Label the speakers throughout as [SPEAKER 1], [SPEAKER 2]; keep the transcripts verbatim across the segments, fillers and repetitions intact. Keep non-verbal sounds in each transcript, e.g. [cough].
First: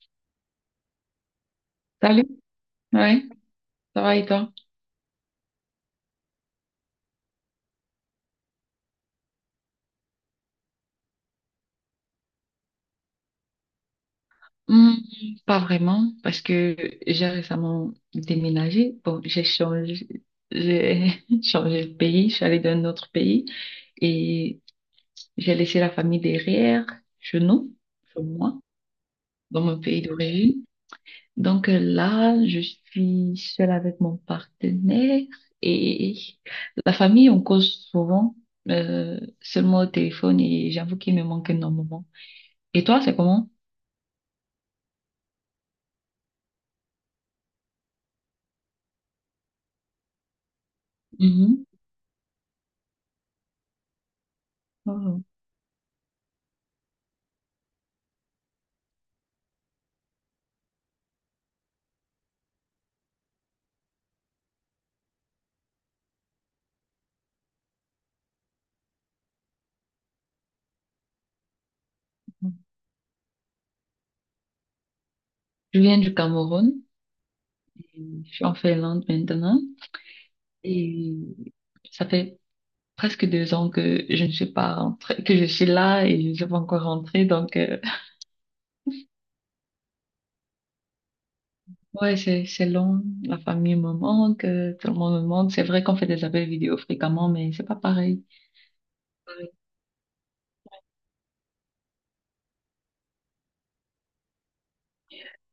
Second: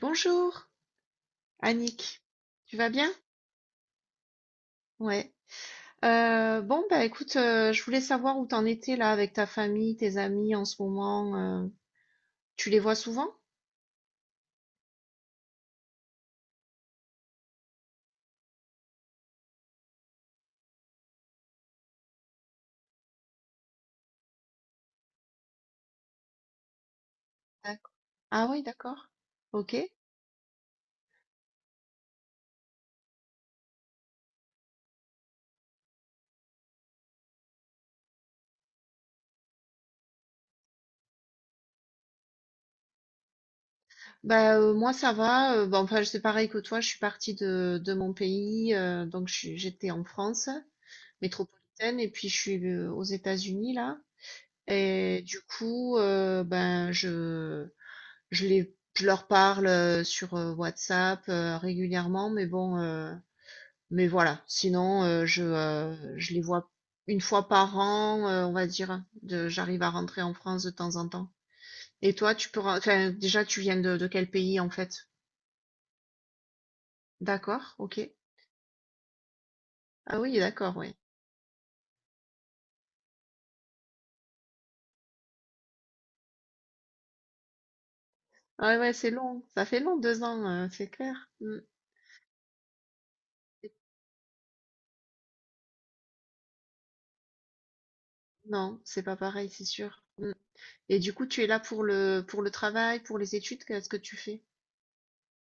[SPEAKER 1] Bonjour, Annick.
[SPEAKER 2] Salut,
[SPEAKER 1] Tu vas bien?
[SPEAKER 2] oui, ça va et toi?
[SPEAKER 1] Ouais. Euh, bon, bah écoute, euh, je voulais savoir où t'en étais là avec ta famille, tes amis en ce moment. euh, Tu les vois souvent?
[SPEAKER 2] Hmm, pas vraiment, parce que j'ai récemment déménagé. Bon, j'ai changé, j'ai [laughs] changé de pays, je suis allée dans un autre pays et j'ai laissé la famille derrière, chez nous,
[SPEAKER 1] D'accord.
[SPEAKER 2] chez
[SPEAKER 1] Ah
[SPEAKER 2] moi,
[SPEAKER 1] oui, d'accord.
[SPEAKER 2] dans
[SPEAKER 1] Ok.
[SPEAKER 2] mon pays d'origine. Donc euh, là, je suis seule avec mon partenaire et la famille, on cause souvent, euh, seulement au téléphone et j'avoue qu'il me manque énormément. Et toi, c'est comment?
[SPEAKER 1] Bah euh, moi ça va. Euh, bah, enfin c'est pareil que toi. Je suis partie de, de mon pays, euh, donc je suis- j'étais en France
[SPEAKER 2] Mhm.
[SPEAKER 1] métropolitaine et puis je suis euh, aux États-Unis là.
[SPEAKER 2] Oh.
[SPEAKER 1] Et du coup, euh, ben je Je les je leur parle heu, sur heu, WhatsApp heu, régulièrement, mais bon, heu, mais voilà. Sinon, heu, je, heu, je les vois une fois par an, heu, on va dire, de j'arrive à rentrer en France de temps en temps. Et toi, tu
[SPEAKER 2] Je
[SPEAKER 1] peux ren enfin, déjà, tu viens de de quel pays, en fait?
[SPEAKER 2] viens du Cameroun
[SPEAKER 1] D'accord, OK.
[SPEAKER 2] et Je suis en Finlande maintenant.
[SPEAKER 1] Ah oui, d'accord, ouais.
[SPEAKER 2] Et ça fait presque deux ans que je ne suis pas rentrée, que je suis là et je ne suis pas encore rentrée. Donc, euh,
[SPEAKER 1] Ouais, ouais, c'est long, ça fait long deux ans, heu, c'est clair. Mmh.
[SPEAKER 2] ouais, c'est, c'est long. La famille me manque, euh, tout le monde me manque. C'est vrai qu'on fait des appels vidéo fréquemment, mais c'est pas pareil.
[SPEAKER 1] Non, c'est pas pareil, c'est sûr. Mmh et du coup, tu es là pour le pour le travail, pour les études, qu'est-ce que tu fais?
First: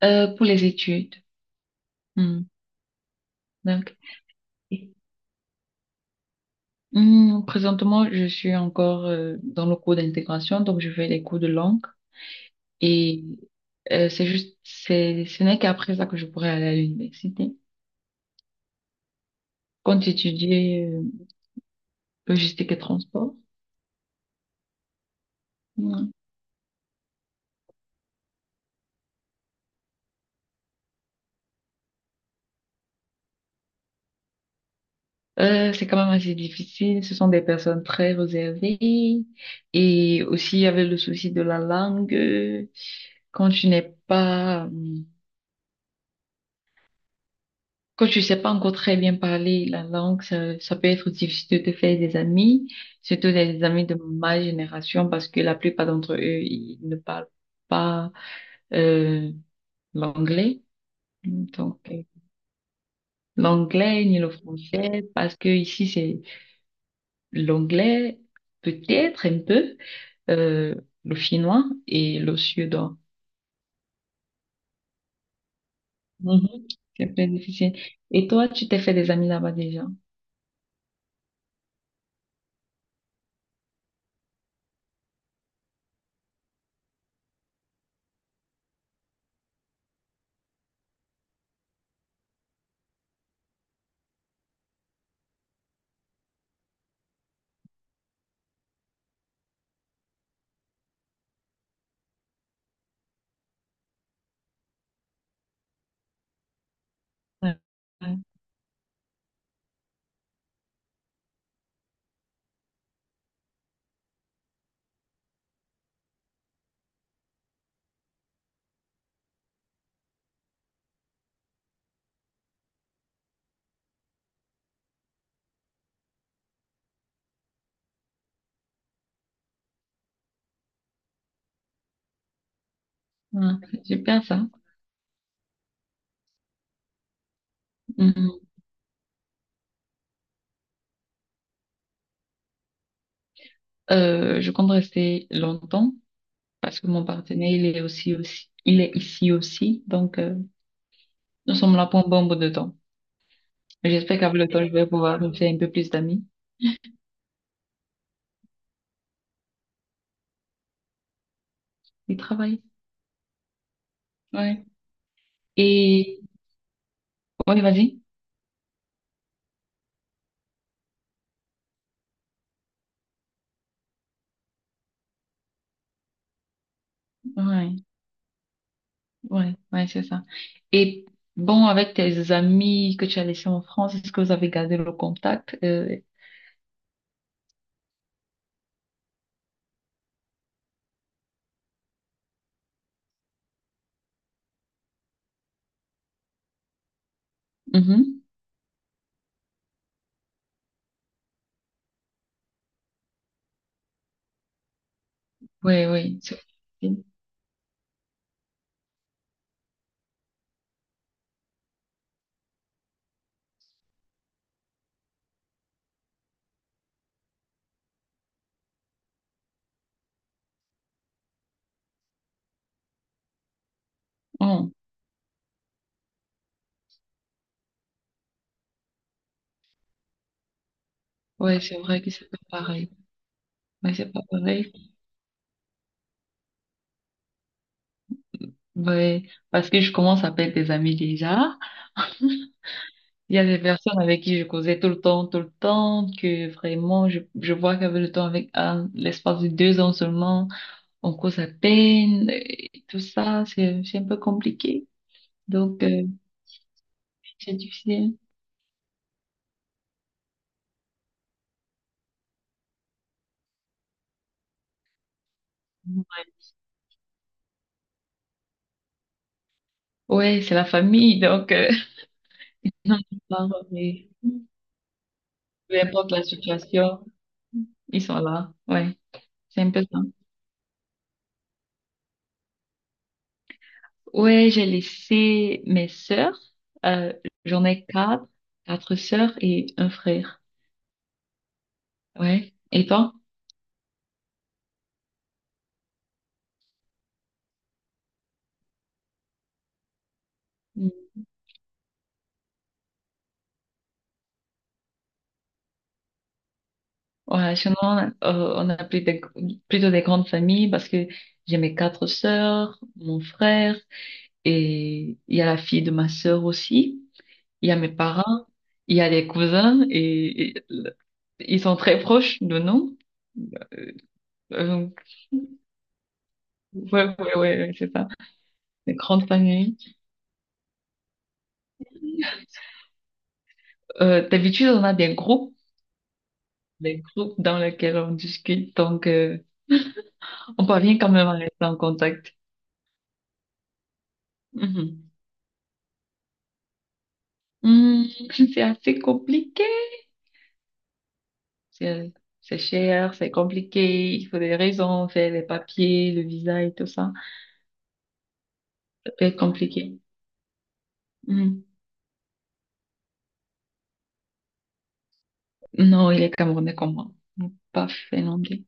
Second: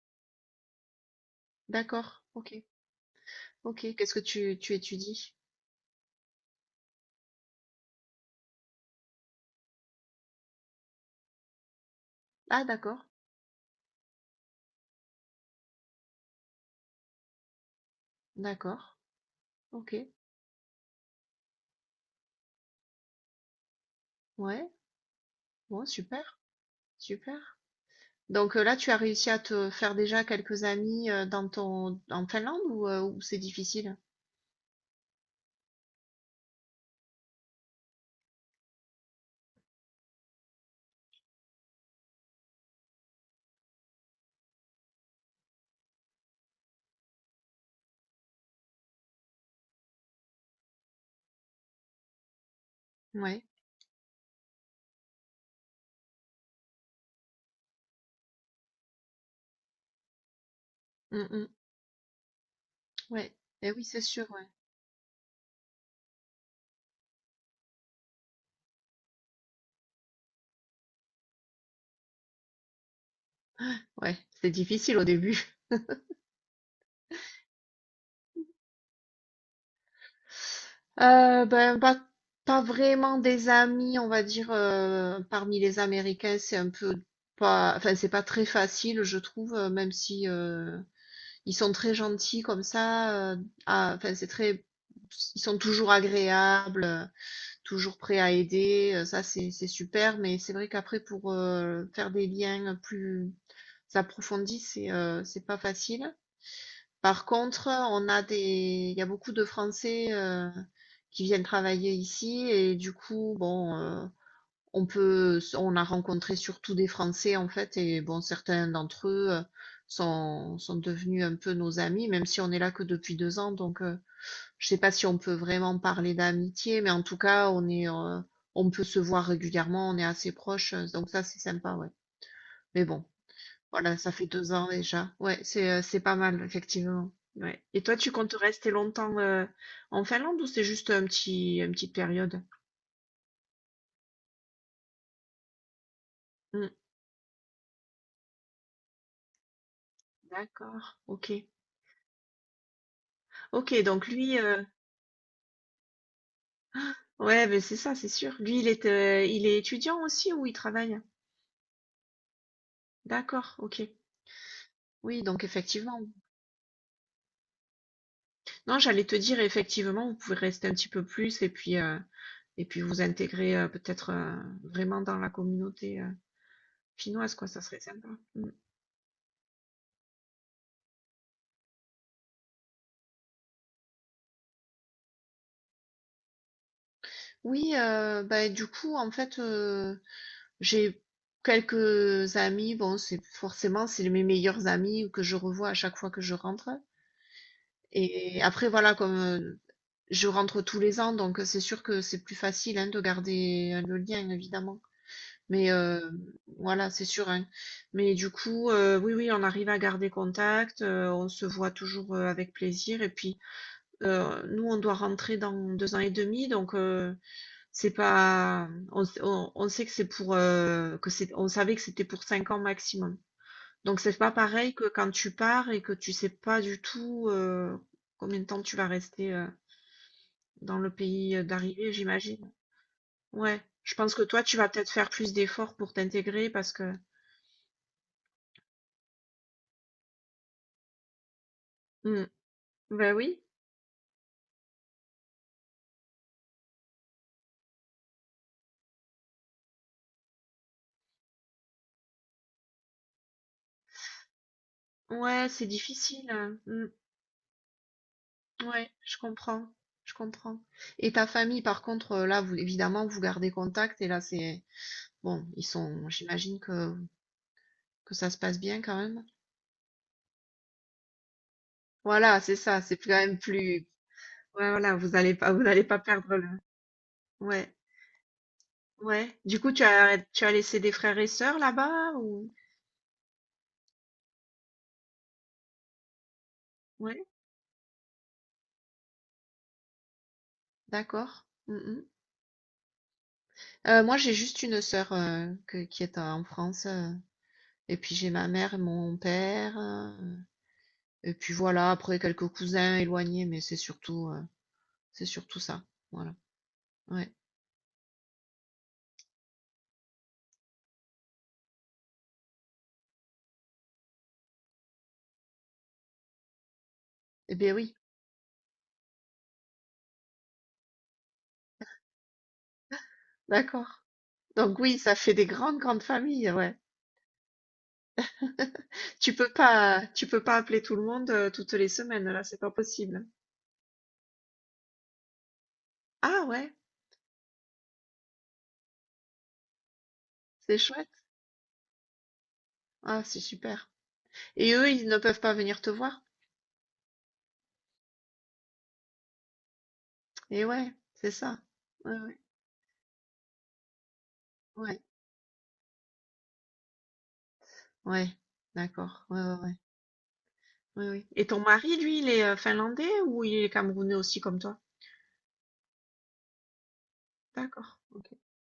[SPEAKER 2] Euh, pour les études.
[SPEAKER 1] D'accord,
[SPEAKER 2] Hmm.
[SPEAKER 1] OK. OK,
[SPEAKER 2] Donc,
[SPEAKER 1] qu'est-ce que tu tu étudies?
[SPEAKER 2] hmm, présentement, je suis encore euh, dans le cours d'intégration, donc je fais les cours de langue.
[SPEAKER 1] Ah d'accord,
[SPEAKER 2] Et euh, c'est juste, c'est, ce n'est qu'après ça que je pourrais aller à l'université.
[SPEAKER 1] d'accord.
[SPEAKER 2] Quand
[SPEAKER 1] OK.
[SPEAKER 2] j'étudiais euh, logistique et transport,
[SPEAKER 1] Ouais, bon
[SPEAKER 2] ouais.
[SPEAKER 1] super, super. Donc, heu, là, tu as réussi à te faire déjà quelques amis, heu, dans ton en Finlande ou, heu, ou c'est difficile?
[SPEAKER 2] Euh, c'est quand même assez difficile. Ce sont des personnes très réservées. Et aussi, il y avait le souci de la langue. euh, Quand tu n'es pas, euh, Quand tu sais pas encore très bien parler la langue, ça, ça peut être difficile de te faire des amis, surtout
[SPEAKER 1] Ouais.
[SPEAKER 2] des amis de ma génération, parce que la plupart d'entre eux, ils ne parlent pas. Euh, l'anglais.
[SPEAKER 1] Mmh mh.
[SPEAKER 2] Donc, euh,
[SPEAKER 1] Ouais. Et oui, c'est
[SPEAKER 2] l'anglais ni
[SPEAKER 1] sûr,
[SPEAKER 2] le
[SPEAKER 1] ouais.
[SPEAKER 2] français, parce que ici, c'est l'anglais, peut-être un peu, euh, le finnois et le suédois.
[SPEAKER 1] Ouais, c'est difficile au début.
[SPEAKER 2] Mhm. C'est très difficile. Et toi, tu t'es fait des amis là-bas déjà?
[SPEAKER 1] [laughs] Heu, ben, pas pas vraiment des amis, on va dire, heu, parmi les Américains, c'est un peu pas enfin, c'est pas très facile, je trouve, heu, même si, heu ils sont très gentils comme ça, heu, à enfin, c'est très ils sont toujours agréables, heu, toujours prêts à aider, heu, ça c'est c'est super, mais c'est vrai qu'après pour, heu, faire des liens plus approfondis, c'est, heu, c'est pas facile. Par
[SPEAKER 2] Ouais.
[SPEAKER 1] contre, on a des il y a beaucoup de Français, heu, qui viennent travailler ici et du coup, bon, heu on peut, on a rencontré surtout des Français en fait, et bon, certains d'entre eux euh, sont, sont devenus un peu nos amis, même si on est là que depuis deux ans. Donc, euh, je sais pas si on peut vraiment parler d'amitié, mais en tout cas, on est, euh, on peut se voir régulièrement, on est assez proches, euh, donc ça, c'est sympa, ouais. Mais bon,
[SPEAKER 2] Ouais.
[SPEAKER 1] voilà, ça
[SPEAKER 2] Super
[SPEAKER 1] fait
[SPEAKER 2] ça.
[SPEAKER 1] deux ans déjà. Ouais, c'est, euh, c'est pas mal, effectivement. Ouais. Et toi, tu comptes
[SPEAKER 2] Mhm.
[SPEAKER 1] rester longtemps euh, en Finlande ou c'est juste un petit, une petite période?
[SPEAKER 2] Euh, je compte rester longtemps
[SPEAKER 1] Hmm,
[SPEAKER 2] parce que mon partenaire, il est aussi, aussi, il est ici aussi. Donc, euh,
[SPEAKER 1] d'accord, ok.
[SPEAKER 2] nous sommes là pour un bon bout de temps.
[SPEAKER 1] Ok, donc
[SPEAKER 2] J'espère qu'avec
[SPEAKER 1] lui,
[SPEAKER 2] le
[SPEAKER 1] euh,
[SPEAKER 2] temps, je vais pouvoir me faire un peu plus d'amis
[SPEAKER 1] ouais, mais c'est ça, c'est sûr. Lui, il est, euh, il est étudiant aussi ou il travaille?
[SPEAKER 2] et travailler.
[SPEAKER 1] D'accord, ok.
[SPEAKER 2] Ouais.
[SPEAKER 1] Oui, donc effectivement.
[SPEAKER 2] Et ouais, vas-y.
[SPEAKER 1] Non, j'allais te dire, effectivement, vous pouvez rester un petit peu plus et puis, euh, et puis vous intégrer euh, peut-être euh, vraiment dans la communauté euh, finnoise, quoi, ça
[SPEAKER 2] Ouais,
[SPEAKER 1] serait sympa. Mm.
[SPEAKER 2] ouais, ouais, c'est ça. Et bon, avec tes amis que tu as laissés en France, est-ce que vous avez gardé le contact? Euh...
[SPEAKER 1] Oui, euh, bah, du coup, en fait, euh, j'ai quelques amis, bon, c'est forcément, c'est mes meilleurs amis que je revois à chaque fois que je rentre.
[SPEAKER 2] mhm.
[SPEAKER 1] Et après, voilà, comme euh, je rentre tous les ans, donc c'est sûr que c'est plus facile hein, de garder euh, le lien, évidemment. Mais
[SPEAKER 2] Ouais,
[SPEAKER 1] euh,
[SPEAKER 2] ouais, c'est...
[SPEAKER 1] voilà, c'est sûr, hein. Mais du coup, euh, oui, oui, on arrive à garder contact, euh, on se voit toujours euh, avec plaisir. Et puis, euh, nous, on doit rentrer dans deux ans et demi, donc euh, c'est pas, on, on- on sait que c'est pour, euh, que c'est, on savait que c'était pour cinq ans maximum. Donc c'est pas
[SPEAKER 2] Oh,
[SPEAKER 1] pareil que quand tu pars et que tu sais pas du tout euh, combien de temps tu vas rester euh, dans le pays euh,
[SPEAKER 2] ouais, c'est
[SPEAKER 1] d'arrivée,
[SPEAKER 2] vrai que c'est pas
[SPEAKER 1] j'imagine.
[SPEAKER 2] pareil.
[SPEAKER 1] Ouais,
[SPEAKER 2] Ouais,
[SPEAKER 1] je
[SPEAKER 2] c'est
[SPEAKER 1] pense
[SPEAKER 2] pas
[SPEAKER 1] que toi, tu vas
[SPEAKER 2] pareil.
[SPEAKER 1] peut-être faire plus d'efforts pour t'intégrer parce que...
[SPEAKER 2] Ouais, parce que je commence à perdre des amis déjà.
[SPEAKER 1] Hmm. Ben
[SPEAKER 2] Il y
[SPEAKER 1] oui,
[SPEAKER 2] a des personnes avec qui je causais tout le temps, tout le temps, que vraiment, je, je vois qu'avec le temps, avec un- l'espace de deux ans seulement, on cause à peine, et tout ça, c'est, c'est un peu compliqué.
[SPEAKER 1] ouais, c'est
[SPEAKER 2] Donc, euh,
[SPEAKER 1] difficile, hein. Hmm.
[SPEAKER 2] c'est difficile.
[SPEAKER 1] Ouais, je comprends, je comprends. Et ta famille, par contre, euh, là, vous, évidemment, vous gardez contact et là, c'est... Bon, ils sont... J'imagine que, que ça se passe bien quand même.
[SPEAKER 2] Ouais, c'est la famille, donc euh,
[SPEAKER 1] Voilà, c'est ça, c'est quand
[SPEAKER 2] [laughs]
[SPEAKER 1] même
[SPEAKER 2] non,
[SPEAKER 1] plus...
[SPEAKER 2] mais
[SPEAKER 1] Ouais, voilà, vous allez pas, vous
[SPEAKER 2] peu
[SPEAKER 1] n'allez pas
[SPEAKER 2] importe la
[SPEAKER 1] perdre le...
[SPEAKER 2] situation,
[SPEAKER 1] Ouais,
[SPEAKER 2] ils sont là. Ouais,
[SPEAKER 1] ouais. Du
[SPEAKER 2] c'est un
[SPEAKER 1] coup,
[SPEAKER 2] peu
[SPEAKER 1] tu
[SPEAKER 2] ça.
[SPEAKER 1] as, tu as laissé des frères et sœurs là-bas ou...
[SPEAKER 2] Ouais, j'ai laissé mes sœurs. Euh,
[SPEAKER 1] Ouais,
[SPEAKER 2] j'en ai quatre, quatre sœurs et un frère.
[SPEAKER 1] d'accord. Mm, mm.
[SPEAKER 2] Ouais. Et toi?
[SPEAKER 1] Heu, moi, j'ai juste une sœur, heu, que qui est en France, heu et puis j'ai ma mère et mon père, heu
[SPEAKER 2] Mm.
[SPEAKER 1] et puis voilà, après quelques cousins éloignés, mais c'est surtout, heu, c'est surtout ça. Voilà, ouais.
[SPEAKER 2] Ouais, sinon, euh, on a plus des- plutôt des grandes familles parce que j'ai mes quatre sœurs, mon frère et il y a la fille de ma sœur aussi.
[SPEAKER 1] Eh
[SPEAKER 2] Il y
[SPEAKER 1] bien,
[SPEAKER 2] a mes
[SPEAKER 1] oui,
[SPEAKER 2] parents, il y a les cousins et, et le- ils sont très proches de nous. Euh,
[SPEAKER 1] d'accord.
[SPEAKER 2] euh,
[SPEAKER 1] Donc oui,
[SPEAKER 2] donc,
[SPEAKER 1] ça fait des grandes, grandes familles, ouais.
[SPEAKER 2] ouais, ouais, ouais, ouais, c'est ça.
[SPEAKER 1] [laughs]
[SPEAKER 2] Une grande
[SPEAKER 1] Tu peux
[SPEAKER 2] famille.
[SPEAKER 1] pas tu peux pas appeler tout le monde, heu, toutes les semaines, là, c'est pas possible.
[SPEAKER 2] Euh, d'habitude, on a des groupes,
[SPEAKER 1] Ah ouais,
[SPEAKER 2] des groupes dans lesquels on discute. Donc, euh, on
[SPEAKER 1] c'est
[SPEAKER 2] parvient
[SPEAKER 1] chouette.
[SPEAKER 2] quand même à rester en contact.
[SPEAKER 1] Ah, c'est super et eux, ils
[SPEAKER 2] Mhm.
[SPEAKER 1] ne peuvent pas venir te voir?
[SPEAKER 2] Hmm, [laughs] c'est assez compliqué.
[SPEAKER 1] Et ouais, c'est ça.
[SPEAKER 2] C'est,
[SPEAKER 1] Ouais, ouais,
[SPEAKER 2] c'est cher, c'est compliqué. Il faut des
[SPEAKER 1] ouais,
[SPEAKER 2] raisons, faire les papiers, le visa et tout ça.
[SPEAKER 1] ouais,
[SPEAKER 2] Ça
[SPEAKER 1] d'accord,
[SPEAKER 2] peut être
[SPEAKER 1] ouais, ouais, ouais.
[SPEAKER 2] compliqué.
[SPEAKER 1] Oui, oui. Et ton
[SPEAKER 2] Hmm.
[SPEAKER 1] mari, lui, il est euh, finlandais ou il est camerounais aussi comme toi?
[SPEAKER 2] Non, il est camerounais comme moi, pas
[SPEAKER 1] D'accord. Ok,
[SPEAKER 2] finlandais.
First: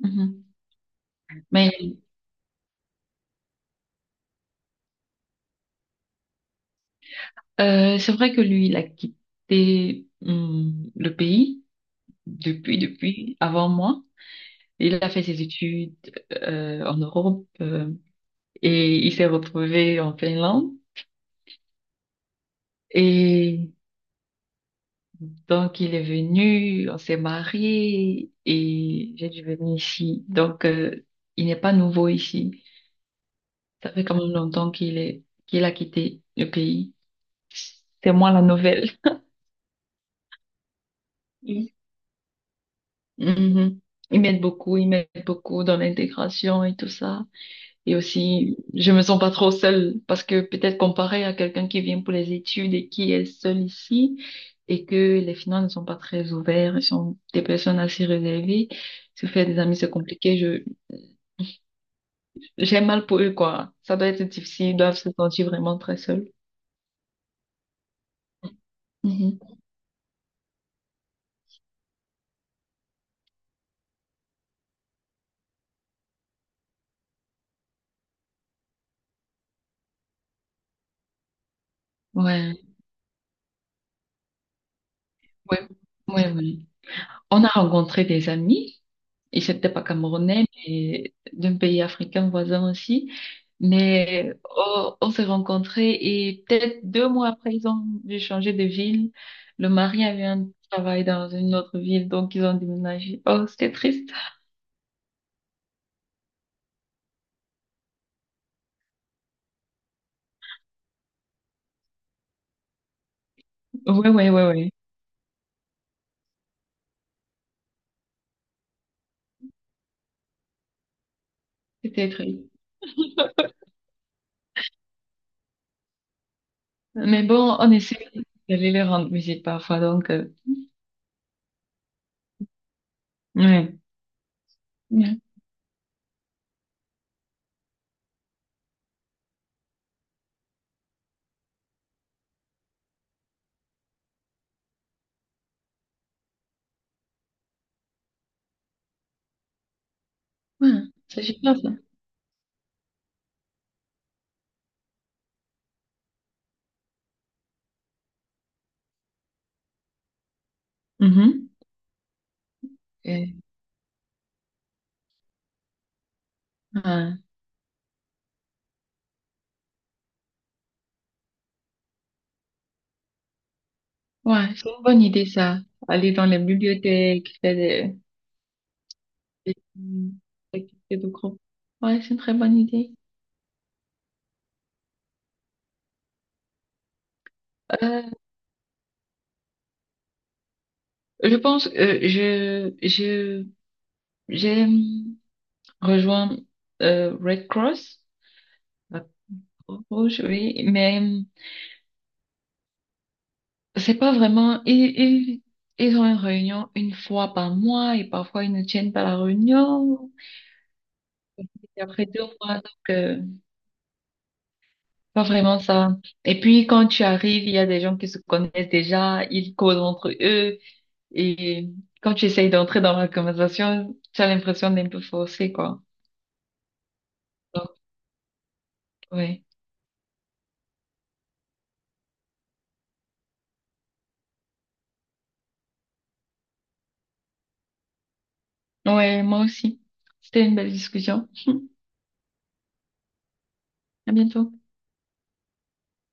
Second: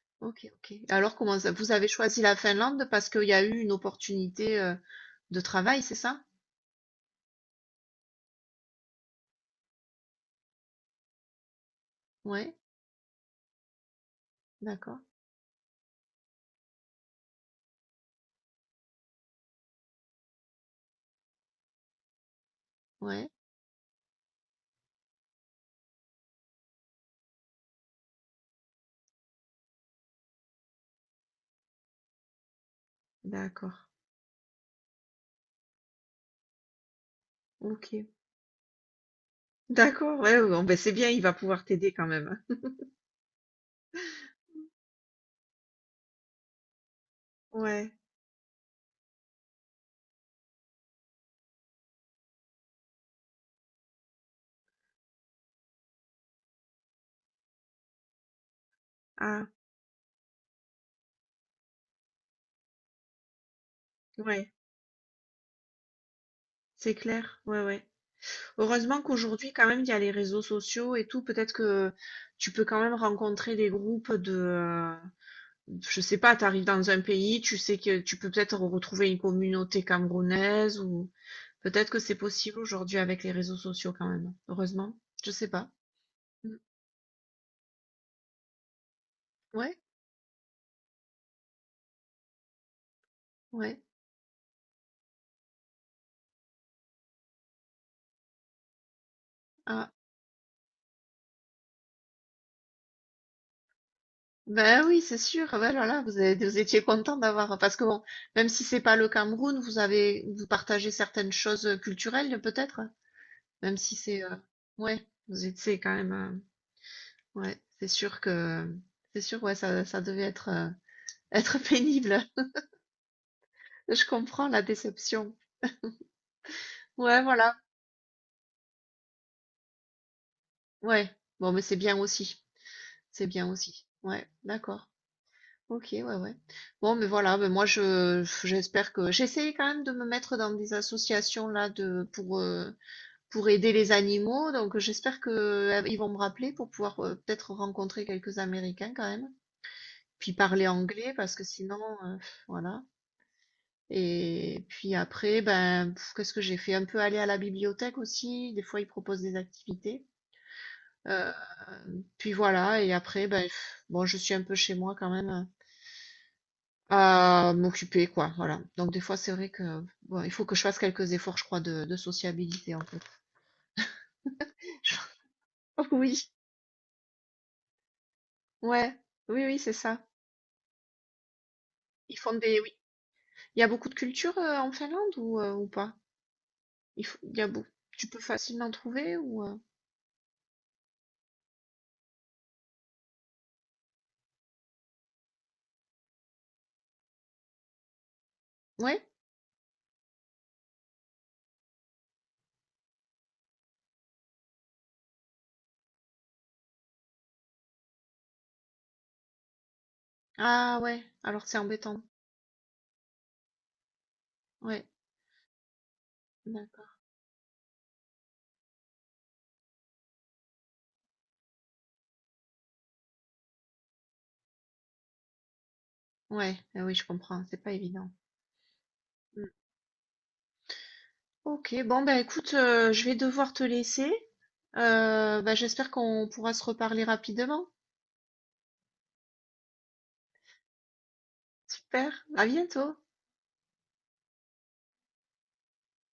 [SPEAKER 2] Mhm.
[SPEAKER 1] ok, ok. Alors, comment ça, vous
[SPEAKER 2] Mais
[SPEAKER 1] avez choisi la Finlande parce qu'il y a eu une opportunité euh, de travail, c'est ça?
[SPEAKER 2] euh, c'est vrai que lui, il a quitté hum, le pays
[SPEAKER 1] Ouais,
[SPEAKER 2] depuis, depuis, avant moi. Il
[SPEAKER 1] d'accord.
[SPEAKER 2] a fait ses études euh, en Europe euh, et il s'est retrouvé en Finlande.
[SPEAKER 1] Ouais,
[SPEAKER 2] Et donc, il est venu, on s'est marié et j'ai dû venir ici. Donc, euh, il n'est pas nouveau ici.
[SPEAKER 1] d'accord.
[SPEAKER 2] Ça fait quand même longtemps qu'il est, qu'il a quitté le pays.
[SPEAKER 1] Ok.
[SPEAKER 2] C'est moi la nouvelle.
[SPEAKER 1] D'accord, ouais, ouais, bon, ben c'est bien, il va pouvoir
[SPEAKER 2] Mhm.
[SPEAKER 1] t'aider quand même.
[SPEAKER 2] Mhm. Ils m'aident beaucoup, ils m'aident beaucoup dans l'intégration et tout ça.
[SPEAKER 1] Ouais,
[SPEAKER 2] Et aussi, je me sens pas trop seule parce que peut-être comparé à quelqu'un qui vient pour les études et qui est seul ici et que les finances ne sont pas très ouvertes, ils sont des personnes assez réservées. Se faire
[SPEAKER 1] ah,
[SPEAKER 2] des amis, c'est compliqué. Je, j'ai mal pour eux, quoi. Ça doit être
[SPEAKER 1] ouais,
[SPEAKER 2] difficile. Ils doivent se sentir vraiment très seuls.
[SPEAKER 1] c'est clair, ouais, ouais. Heureusement
[SPEAKER 2] Mhm.
[SPEAKER 1] qu'aujourd'hui, quand même, il y a les réseaux sociaux et tout, peut-être que tu peux quand même rencontrer des groupes de, euh, je sais pas, tu arrives dans un pays, tu sais que tu peux peut-être retrouver une communauté camerounaise ou peut-être que c'est possible
[SPEAKER 2] Ouais,
[SPEAKER 1] aujourd'hui avec les réseaux sociaux quand même. Heureusement, je sais
[SPEAKER 2] ouais,
[SPEAKER 1] pas.
[SPEAKER 2] ouais,
[SPEAKER 1] Mm.
[SPEAKER 2] ouais. On a rencontré des amis. Et c'était
[SPEAKER 1] Ouais,
[SPEAKER 2] pas camerounais, mais d'un pays africain voisin aussi.
[SPEAKER 1] ouais.
[SPEAKER 2] Mais on, on s'est rencontrés et peut-être deux mois après, ils ont dû changer de ville. Le
[SPEAKER 1] Ah,
[SPEAKER 2] mari avait un travail dans une autre ville, donc ils ont déménagé. Oh, c'était triste.
[SPEAKER 1] ben oui, c'est sûr. Ah, ben voilà, vous avez- vous étiez content d'avoir parce que bon, même si c'est pas le Cameroun, vous avez vous partagez certaines choses culturelles peut-être, même si
[SPEAKER 2] Ouais,
[SPEAKER 1] c'est
[SPEAKER 2] ouais,
[SPEAKER 1] euh,
[SPEAKER 2] ouais, ouais.
[SPEAKER 1] ouais, vous êtes c'est quand même euh, ouais, c'est sûr que c'est sûr ouais, ça ça devait être euh, [laughs] être
[SPEAKER 2] C'était
[SPEAKER 1] pénible.
[SPEAKER 2] triste.
[SPEAKER 1] Je comprends la déception. Ouais,
[SPEAKER 2] Mais
[SPEAKER 1] voilà.
[SPEAKER 2] bon, on essaie d'aller les rendre visite parfois, donc, euh,
[SPEAKER 1] Ouais. Bon, mais c'est bien aussi. C'est bien
[SPEAKER 2] ouais.
[SPEAKER 1] aussi. Ouais, d'accord.
[SPEAKER 2] Ouais,
[SPEAKER 1] Ok, ouais, ouais. Bon, mais voilà, mais moi je j'espère que j'essaye quand même de me mettre dans des associations là de pour euh, pour aider les animaux. Donc j'espère que euh, ils vont me rappeler pour pouvoir euh, peut-être rencontrer quelques Américains quand même. Puis parler
[SPEAKER 2] ouais,
[SPEAKER 1] anglais
[SPEAKER 2] c'est
[SPEAKER 1] parce que
[SPEAKER 2] super ça.
[SPEAKER 1] sinon euh, voilà. Et puis après, ben pff, qu'est-ce que j'ai fait? Un peu aller à la bibliothèque aussi. Des fois ils proposent des activités. Euh,
[SPEAKER 2] Mhm.
[SPEAKER 1] Puis voilà, et après,
[SPEAKER 2] Et...
[SPEAKER 1] ben, bon, je suis un peu chez moi quand même euh,
[SPEAKER 2] ouais,
[SPEAKER 1] à m'occuper, quoi. Voilà. Donc des fois, c'est vrai que bon, il faut que je fasse quelques efforts, je crois, de, de sociabilité, en fait.
[SPEAKER 2] ouais, c'est une bonne idée ça.
[SPEAKER 1] [laughs]
[SPEAKER 2] Aller
[SPEAKER 1] Oui,
[SPEAKER 2] dans les bibliothèques, faire des,
[SPEAKER 1] ouais, oui,
[SPEAKER 2] et
[SPEAKER 1] oui, c'est ça.
[SPEAKER 2] une activité de groupe. Ouais, c'est
[SPEAKER 1] Ils
[SPEAKER 2] une
[SPEAKER 1] font
[SPEAKER 2] très bonne
[SPEAKER 1] des, oui.
[SPEAKER 2] idée.
[SPEAKER 1] Il y a beaucoup de cultures euh, en Finlande ou, euh, ou pas? Il faut- il y a beaucoup. Tu
[SPEAKER 2] Euh,
[SPEAKER 1] peux facilement trouver ou euh,
[SPEAKER 2] je pense euh, je je j'ai hum, rejoint euh, Red Cross,
[SPEAKER 1] ouais?
[SPEAKER 2] la Croix Rouge, oui, mais hum, c'est pas vraiment. Ils, ils ils ont une réunion une fois par mois et parfois ils ne tiennent pas la réunion.
[SPEAKER 1] Ah ouais. Alors c'est
[SPEAKER 2] Et
[SPEAKER 1] embêtant.
[SPEAKER 2] après deux mois, donc euh,
[SPEAKER 1] Ouais,
[SPEAKER 2] pas vraiment ça. Et puis quand
[SPEAKER 1] d'accord.
[SPEAKER 2] tu arrives, il y a des gens qui se connaissent déjà, ils causent entre eux. Et quand tu essayes d'entrer dans la conversation, tu as l'impression d'un peu forcé, quoi.
[SPEAKER 1] Ouais, ah oui, je comprends. C'est
[SPEAKER 2] Donc,
[SPEAKER 1] pas évident.
[SPEAKER 2] ouais.
[SPEAKER 1] Mm. Ok, bon ben écoute, euh, je vais devoir te laisser. Euh, bah, j'espère qu'on pourra se reparler rapidement.
[SPEAKER 2] Ouais, moi aussi. C'était une belle discussion.
[SPEAKER 1] Super, à bientôt.
[SPEAKER 2] À bientôt.